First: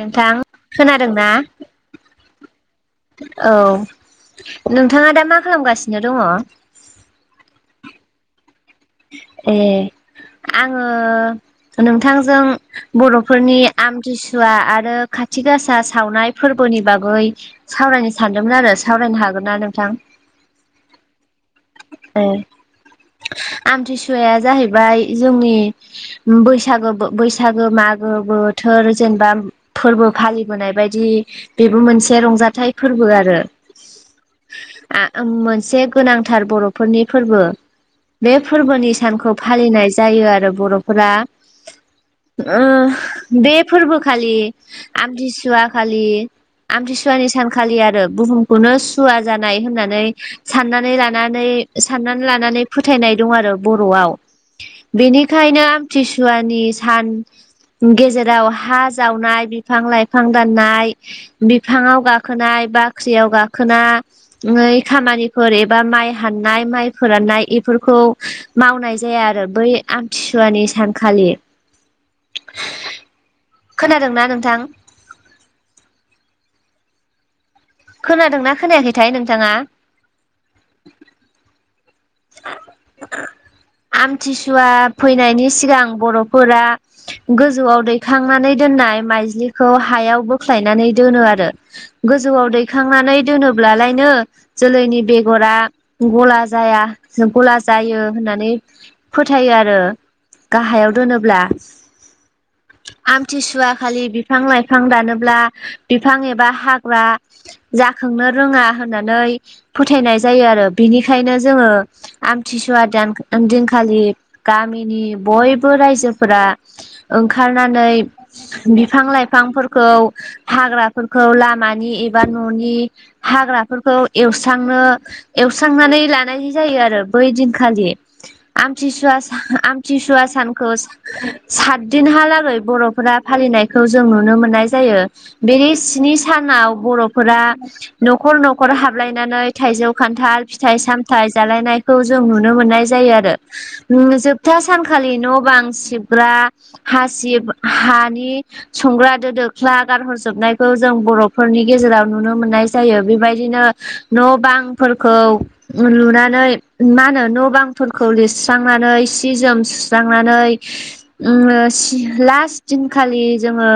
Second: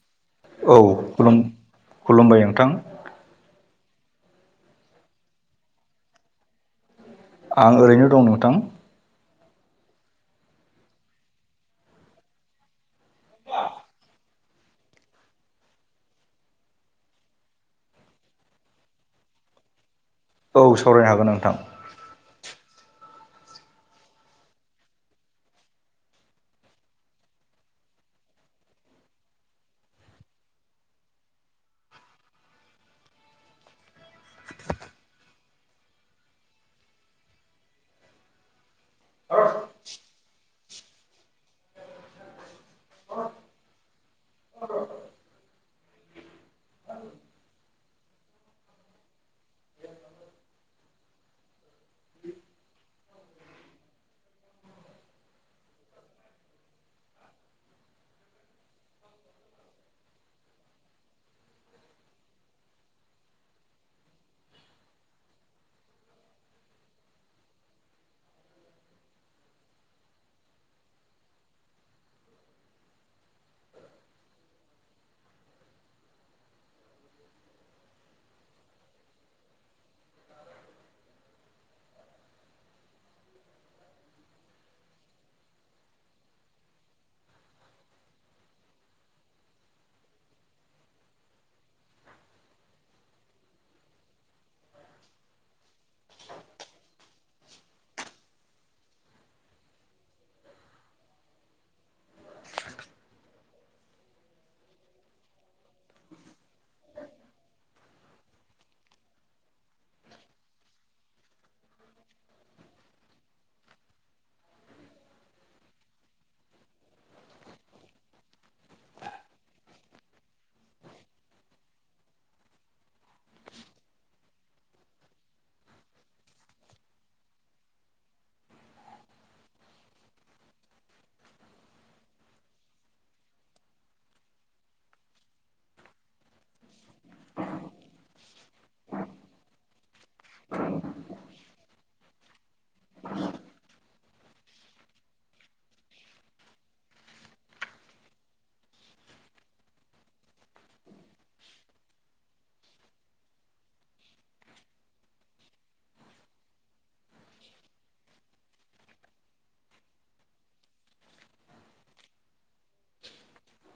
नोंथां औ खोनादों ना खुलुम खुलुमबाय नोंथां औ नोंथाङा दा मा खालामगासिनो दङ आं ओरैनो दं नोंथां ए आङो नोंथांजों बर'फोरनि आमथिसुवा आरो खाथि गासा सावनाय फोरबोनि बागै सावरायनो सानदोंमोन आरो सावरायनो हागोन ना नोंथां? औ सावरायनो हागोन नोंथां। ए आमथिसुवाया जाहैबाय जोंनि बैसागो बैसागो मागो बोथोर जेनेबा फोरबो फालिबोनाय बायदि बेबो मोनसे रंजाथाइ फोरबो आरो आ ओम मोनसे गोनांथार बर'फोरनि फोरबो बे फोरबोनि सानखौ फालिनाय जायो आरो बर'फोरा ओ बे फोरबो खालि आमथिसुवा खालि आमथिसुवानि सानखालि आरो बुहुमखौनो सुवा जानाय होननानै साननानै ला नानै साननानै लानानै फोथायनाय दं आरो बर'आव बेनिखायनो आमथिसुवानि सान गेजेराव हा जावनाय बिफां लाइफां दाननाय बिफांआव गाखोनाय बाख्रियाव गाखोना नै खामानिफोर ए बा माइ हाननाय माइ फोराननाय बेफोरखौ मावनाय जाया आरो बै आमथिसुवानि सानखालि खोनादोंना नोंथां खोनादोंना खोनायाखैथाय नोंथाङा आमथिसुवा फैनायनि सिगां बर'फोरा गोजौआव दैखांनानै दोननाय माइज्लिखौ हायाव बोख्लायनानै दोनो आरो गोजौआव दैखांनानै दोनोब्लालायनो जोलैनि बेगरा गला जाया जों गला जायो होननानै फोथायो आरो गाहायाव दोनोब्ला [inaudible] आमथिसुवा खालि बिफां लाइफां दानोब्ला बिफां एबा हाग्रा जाखांनो रोङा होननानै फोथायनाय जायो आरो बिनिखायनो जोङो आमथिसुवा दान दिनखालि गामिनि बयबो रायजोफोरा ओंखारनानै बिफां लाइफांफोरखौ हाग्राफोरखौ लामानि एबा न'नि हाग्राफोरखौ एवस्रांनो एवस्रांनानै लानाय जायो आरो बै दिनखालि आमथिसुवा सा आमथिसुवा सानखौ सात दिनहालागै बर'फोरा फालिनायखौ जों नुनो मोननाय जायो। बेनि स्नि सानाव बर'फोरा न'खर न'खर हाबलायनानै थाइजौ खान्थाल फिथाइ सामथाय जालायनायखौ जों नुनो मोननाय जायो आरो ओ जोबथा सानखालि न' बां सिबग्रा हासिब हानि संग्रा दो दोख्ला गारहरजोबनायखौ जों बर'फोरनि गेजेराव नुनो मोननाय जायो बेबायदिनो न' बांफोरखौ लुना नै मा होनो न' बांफोरखौ लिरस्रांनानै सि जोम सुस्रांनानै उम ओ लास्ट दिनखालि जोङो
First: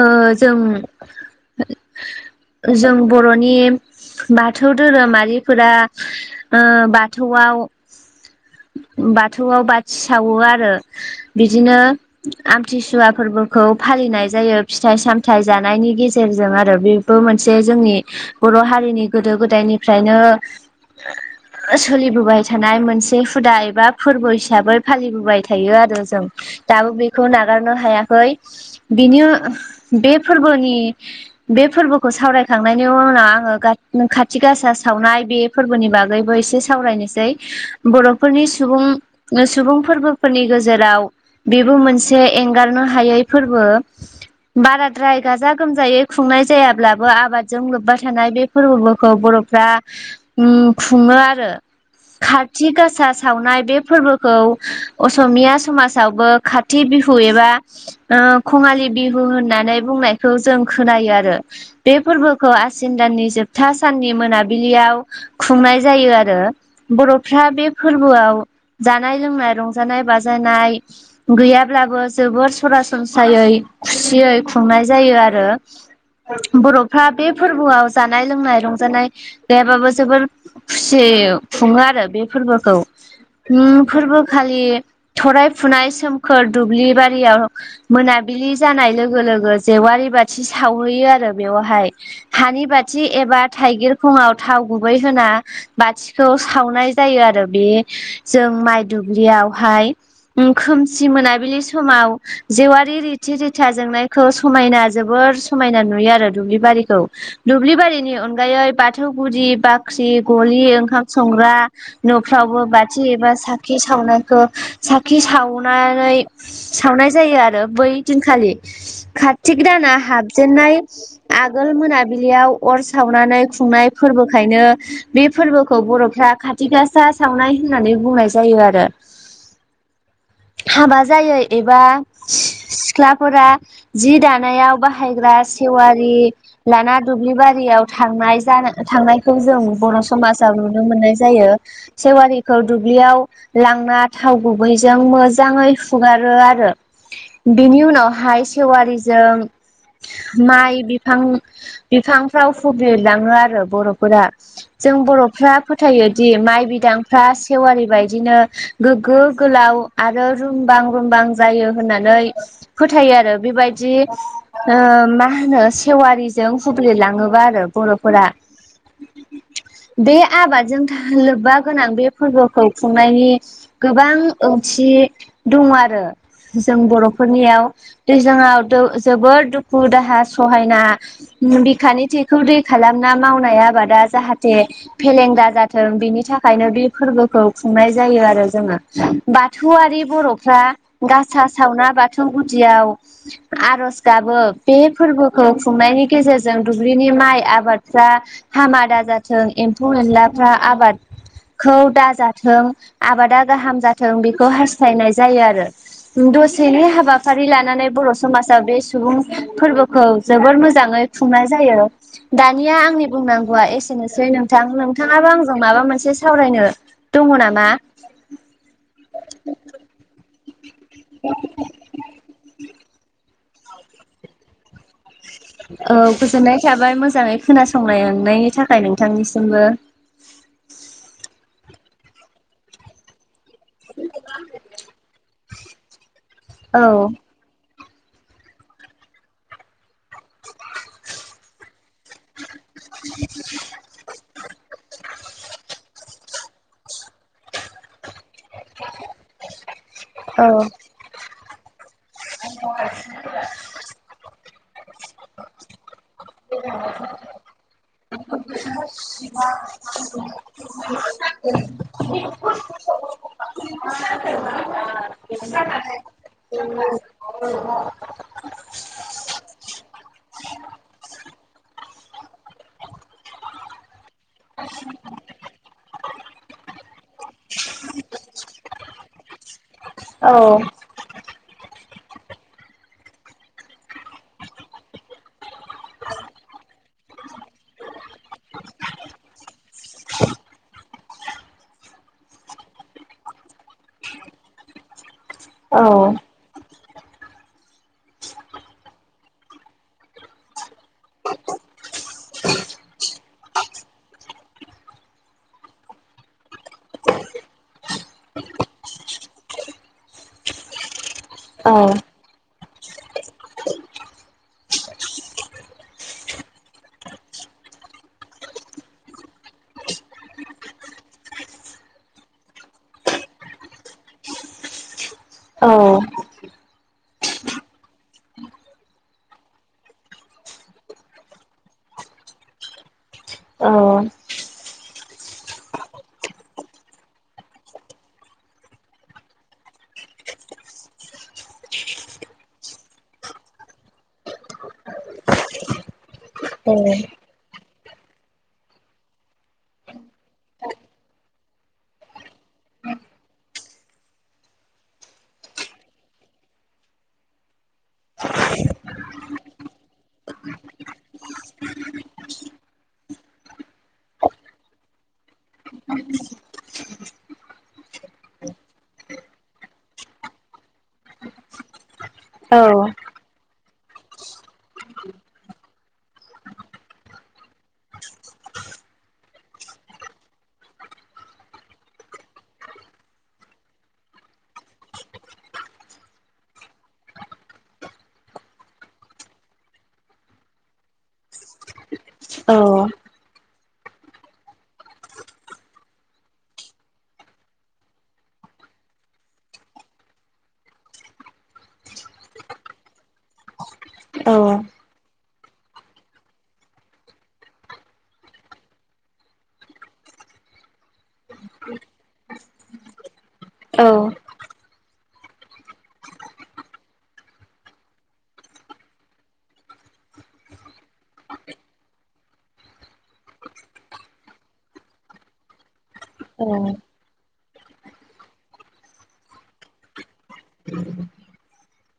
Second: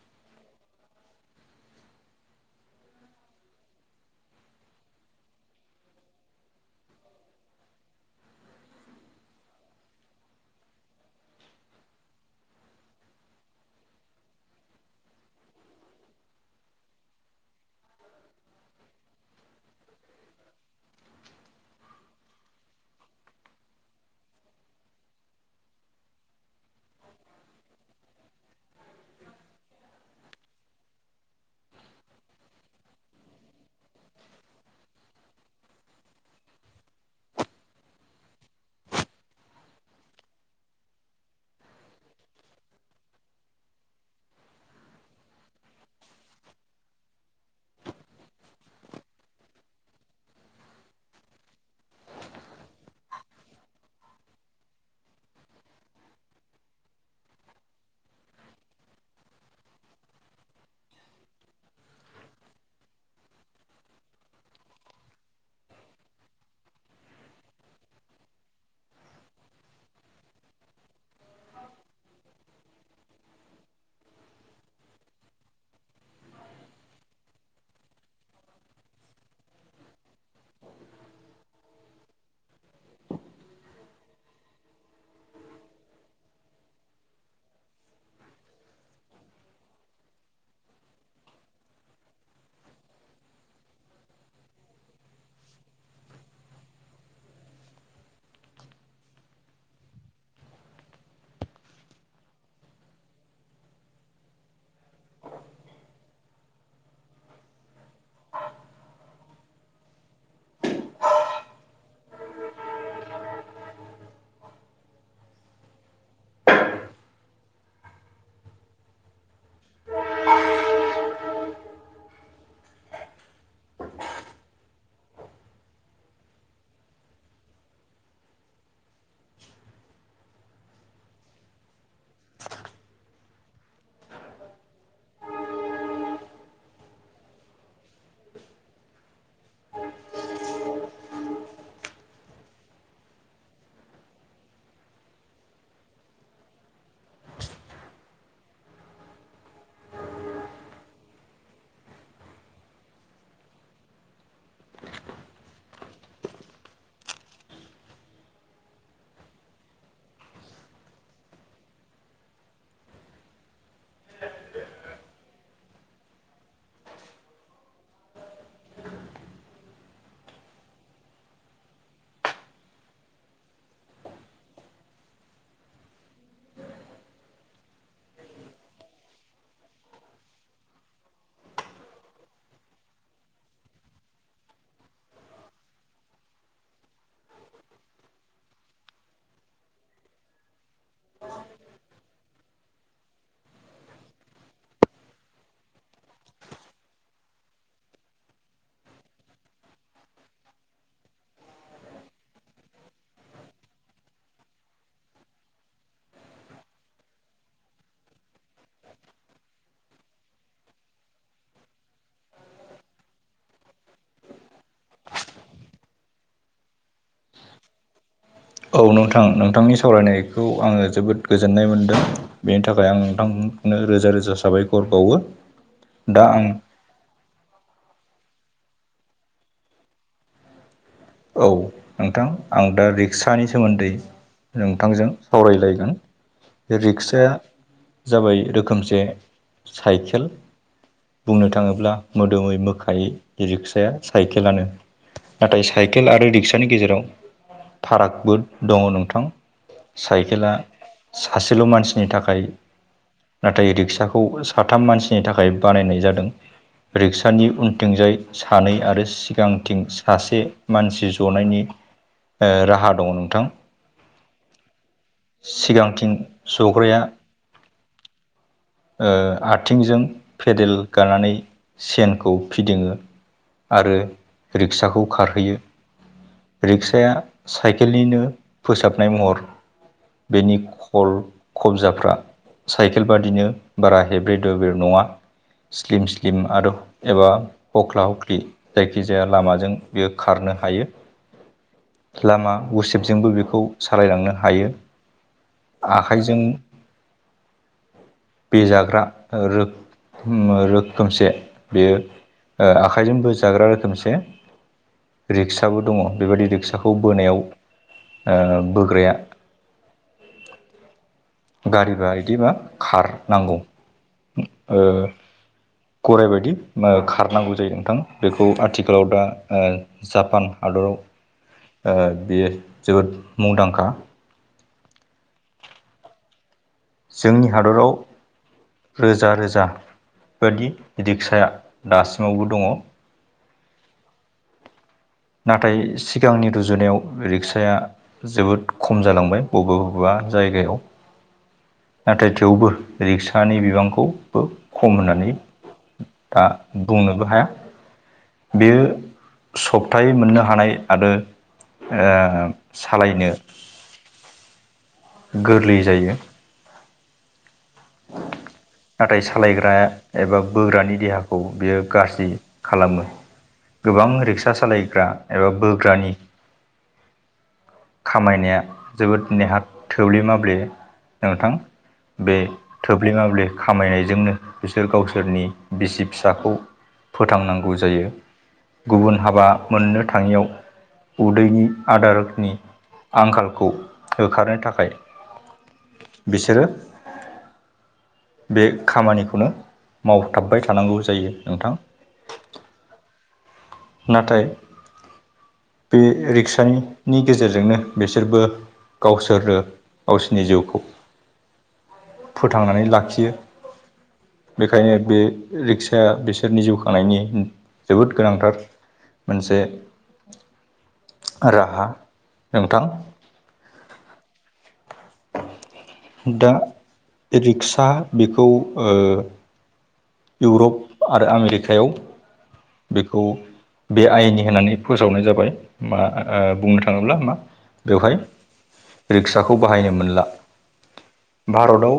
ओ जों जों बर'नि बाथौ धोरोमारिफोरा ओ बाथौआव बाथौआव बाथि सावो आरो बिदिनो आमथिसुवा फोरबोखौ फालिनाय जायो फिथाइ सामथाइ जानायनि गेजेरजों आरो बे बो मोनसे जोंनि बर' हारिनि गोदो गोदायनिफ्रायनो सोलिबोबाय थानाय मोनसे हुदा एबा फोरबो हिसाबै फालिबोबाय थायो आरो जों दाबो बेखौ नागारनो हायाखै बिनि बे फोरबोनि बे फोरबोखौ सावरायखांनायनि उनाव आङो खाथि गासा सावनाय बे फोरबोनि बागैबो एसे सावरायनोसै बर'फोरनि सुबुं सुबुं फोरबोफोरनि गेजेराव बेबो मोनसे एंगारनो हायै फोरबो बाराद्राय गाजा गोमजायै खुंनाय जायाब्लाबो आबादजों लोब्बा थानाय बे फोरबोफोरखौ बर'फ्रा खुङो आरो खाति गासा सावनाय बे फोरबोखौ असमिया समाजावबो खा थि बिहु एबा खङालि बिहु होननानै बुंनायखौ जों खोनायो आरो बे फोरबोखौ आसिन दाननि जोबथा साननि मोनाबिलियाव खुंनाय जायो आरो बर'फ्रा बे फोरबोआव जानाय लोंनाय रंजानाय बाजानाय गैयाब्लाबो जोबोर सरासनस्रायै खुसियै खुंनाय जायो आरो बर'फ्रा बे फोरबोआव जानाय लोंनाय रंजानाय गैयाबाबो जोबोर खुसियै खुङो आरो बे फोरबोखौ उम फोरबोखालि थराय फुनाय सोमखोर दुब्लि बारियाव मोनाबिलि जानाय लोगो लोगो जेवारि बाथि सावहैयो आरो बेवहाय हानि बाथि एबा थाइगिर खङाव थाव गुबै होना बाथिखौ सावनाय जायो आरो बे जों माइ दुब्लियावहाय खोमसि मोनाबिलि समाव जेवारि रिथि रिथा जोंनायखौ समायना जोबोर समायना नुयो आरो दुब्लिबारिखौ दुब्लिबारिनि अनगायै बाथौ गुदि बाख्रि गलि ओंखाम संग्रा न'फ्रावबो बाथि एबा साखि सावनायखौ साखि सावनानै सावनाय जायो आरो बै दिनखालि कार्तिक दाना हाबजेननाय आगोल मोनाबिलियाव अर सावनानै खुंनाय फोरबो ओंखायनो बे फोरबोखौ बर'फ्रा खाथि गासा सावनाय होननानै बुंनाय जायो आरो हाबा जायो एबा सिख्लाफोरा जि दानायाव बाहायग्रा सेवारि लाना दुब्लि बारियाव थांनाय जा थांनाय खौ जों बर' समाजाव नुनो मोननाय जायो सेवारिखौ दुब्लियाव लांना थाव गुबैजों मोजाङै हुगारो आरो बेनि उनावहाय सेवारिजों माइ बिफां बिफांफ्राव हुब्लिरलाङो आरो बर'फोरा जों बर'फ्रा फोथायोदि माइ बिदांफ्रा सेवारि बायदिनो गोग्गो गोलाव आरो रुमबां रुमबां जायो होननानै फोथायो आरो बेबायदि ओ मा होनो सेवारिजों हुब्लिरलाङोबा आरो बर'फोरा बे आबादजों लोब्बा गोनां बे फोरबोखौ खुंनायनि गोबां ओंथि दङ आरो जों बर'फोरनियाव दैज्लाङाव जोबोर दुखु दाहा सहायना बिखानि थैखौ दै खालामना मावनाय आबादा जाहाथे फेलेंदा जाथों बिनि थाखायनो बे फोरबोखौ खुंनाय जायो आरो जोङो बाथौआरि बर'फ्रा गासा सावना बाथौ गुदियाव आर'ज गाबो बे फोरबोखौ खुंनायनि गेजेरजों दुब्लिनि माइ आबादफ्रा हामादा जाथों एम्फौ एनलाफ्रा आबाद खौ दाजाथों आबादा गाहाम जाथों बेखौ हास्थायनाय जायो आरो दसेनि हाबाफारि लानानै बर' समाजा बे सुबुं फोरबोखौ जोबोर मोजाङै खुंनाय जायो दानिया आंनि बुंनांगौआ एसेनोसै नोंथां नोंथाङाबो आंजों माबा मोनसे सावरायनो दङ नामा? औ नोंथां नोंथांनि सावरायनायखौ आङो जोबोद गोजोननाय मोनदों। बेनि थाखाय आं नोंथांखौनो रोजा रोजा साबायखर बावो औ दा आं गोजोननाय थाबाय मोजाङै खोनासंलनायनि थाखाय नोंथांनिसिमबो औ नोंथां। आं दा रिक्सानि सोमोन्दै नोंथांजों सावरायलायगोन। बे औ रिक्साया जाबाय रोखोमसे साइकेल बुंनो थाङोब्ला मोदोमै मोखायै रिक्साया साइकेलानो नाथाय साइकेल आरो रिक्सानि गेजेराव फारागबो दङ नोंथां औ साइकेला सासेल' मानसि थाखाय नाथाय रिक्साखौ साथाम मानसिनि थाखाय बानायनाय जादों। रिक्सानि उनथिंजाय सानै आरो सिगांथिं सासे मानसि जनायनि ओ राहा दङ नोंथां सिगांथिं सग्राया ओ आथिंजों फेदेल गानानै सेनखौ फिदिङो आरो रिक्साखौ खारहैयो रिक्साया साइकेलनिनो फोसाबनाय महर बेनि हल खबजाफ्रा साइकेल बादिनो बारा हेब्रे दब्रे नङा स्लिम स्लिम आरो एबा हख्ला हख्लि जायखिजाया लामाजों बेयो खारनो हायो। लामा गुसेबजोंबो बेखौ सालायलांनो हायो। आखाइजों बे जाग्रा रो-रो रोखोमसे बेयो आखाइजोंबो जाग्रा रोखोमसे रिक्साबो दङ बेबायदि रिक्साखौ बोनायाव ओ बोग्राया गारिबा बिदिबा खार नांगौ। ओ गराइ बायदि खारनांगौ जायो नोंथां बेखौ आथिखालाव दा ओ जापान हादराव बेयो जोबोद मुंदांखा औ जोंनि हादराव रोजा रोजा बायदि रिक्साया दासिमावबो दङ। औ नाथाय सिगांनि रुजुनायाव रिक्साया जोबोद खम जालांबाय बबेबा बबेबा जायगायाव नाथाय थेवबो रिक्सानि बिबांखौबो खम होननानै दा बुंनोबो हाया बेयो सब थाय मोननो हानाय आरो सालायनो गोरलै जायो। [inaudible] नाथाय सालायग्रा एबा बोग्रानि देहाखौ बियो गाज्रि खालामो गोबां रिक्सा सालायग्रा एबा बोग्रानि खामायनाया जोबोद नेहाथ थोब्ले माब्ले नोंथां। बे थोब्ले माब्ले खामायनायजोंनो बिसोर गावसोरनि बिसि फिसाखौ फोथांनांगौ जायो गुबुन हाबा मोननो थाङियाव उदैनि आदारनि आंखालखौ होखारनो थाखाय बिसोरो बे खामानिखौनो मावथाबबाय थानांगौ जायो नोंथां औ नाथाय बे रिक्सानि नि गेजेरजोंनो बिसोरबो गावसोरो गावसोरनि जिउखौ फोथांनानै लाखियो बेखायनो बे रिक्साया बिसोरनि जिउ खांनायनि जोबोद गोनांथार मोनसे राहा नोंथां औ दा रिक्सा बेखौ ओ इउरप आरो आमेरिकायाव बेखौ बे आइननि होननानै फोसावनाय जाबाय मा बुंनो थाङोब्ला मा बेवहाय रिक्साखौ बाहायनो मोनला भारतआव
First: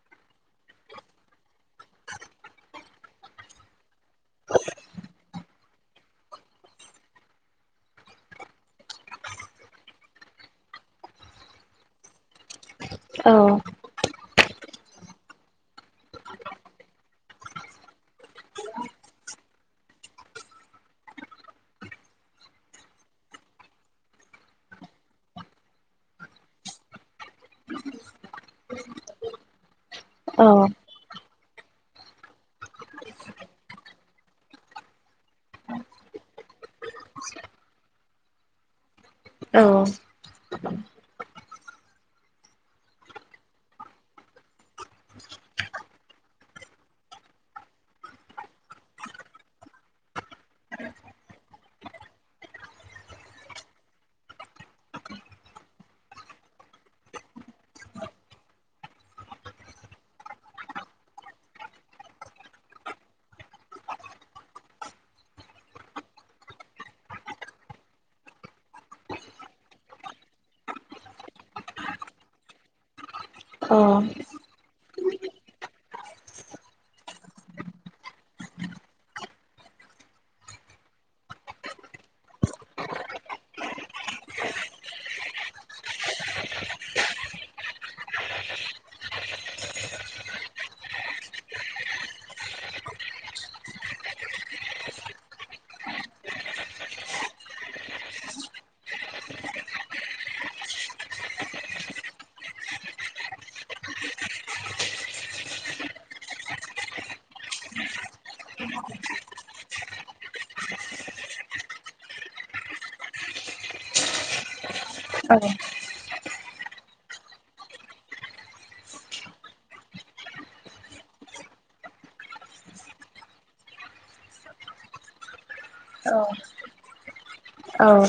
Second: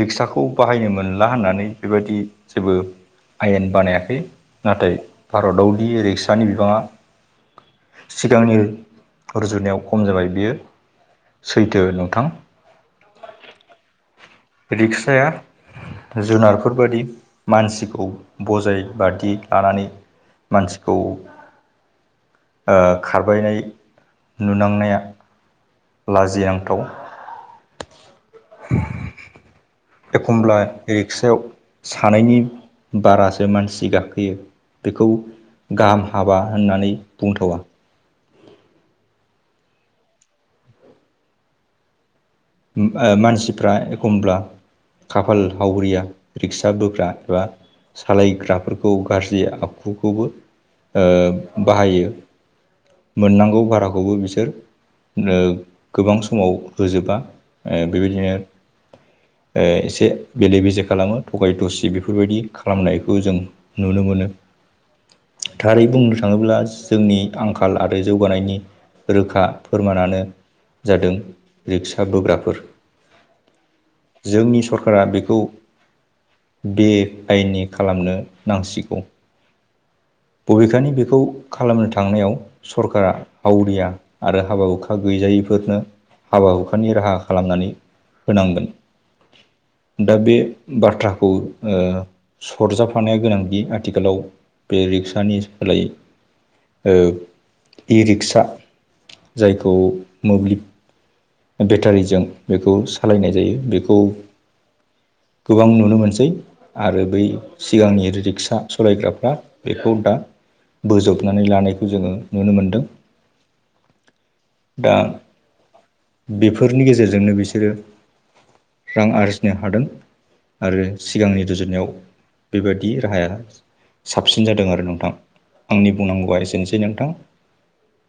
रिक्साखौ बाहायनो मोनला होननानै बेबायदि जेबो आयेन बानायाखै नाथाय भारताव दि रिक्सानि बिबाङा सिगांनि रुजुनायाव खम जाबाय बियो सैथो नोंथां औ रिक्साया जुनारफोरबायायदि मानसिखौ बजाय बादि लानानै मानसिखौ ओ खारबायनाय नुनांनाया लाजिनांथाव एखमब्ला रिक्सायाव सानायनि बारासो मानसि गाखोयो बेखौ गाहाम हाबा होननानै बुंथावा औ मानसिफ्रा एखमब्ला खाफाल हावरिया रिक्सा बोग्रा एबा सालायग्राफोरखौ गाज्रि आखुखौबो ओ बाहायो मोननांगौ भाराखौबो बिसोर गोबां समाव होजोबा बेबायदिनो एसे बेले बेजे खालामो थगाय थसि बेफोरबायदि खालामनायखौ जों नुनो मोनो थारै बुंनो थाङोब्ला जोंनि आंखाल आरो जौगानायनि रोखा फोरमानानो जादों रिक्सा बोग्राफोर अ जोंनि सरखारारा बेखौ बे आयेननि खालामनो नांसिगौ बबेखानि बेखौ खालामनो थांनायाव सरकारा हावरिया आरो हाबा हुखा गैजायिफोरनो हाबा हुखानि राहा खालामनानै होनांगोन दा बे बाथ्राखौ ओ सरजाफानाया गोनांदि आथिखालाव बे रिक्सानि सोलायै ओ इ रिक्सा जायखौ मोब्लिब बेटारिजों बेखौ सालायनाय जायो बेखौ गोबां नुनो मोनसै आरो बै सिगांनि रिक्सा सालायग्राफ्रा बेखौ दा बोजबनानै लानायखौ जोङो नुनो मोनदों दा बेफोरनि गेजेरजोंनो बिसोरो रां आरजिनो हादों। आरो सिगांनि रुजुननायाव बेबादि राहाया साबसिन जादों आरो न नोंथां आंनि बुंनांगौआ एसेनोसै नोंथां। औ।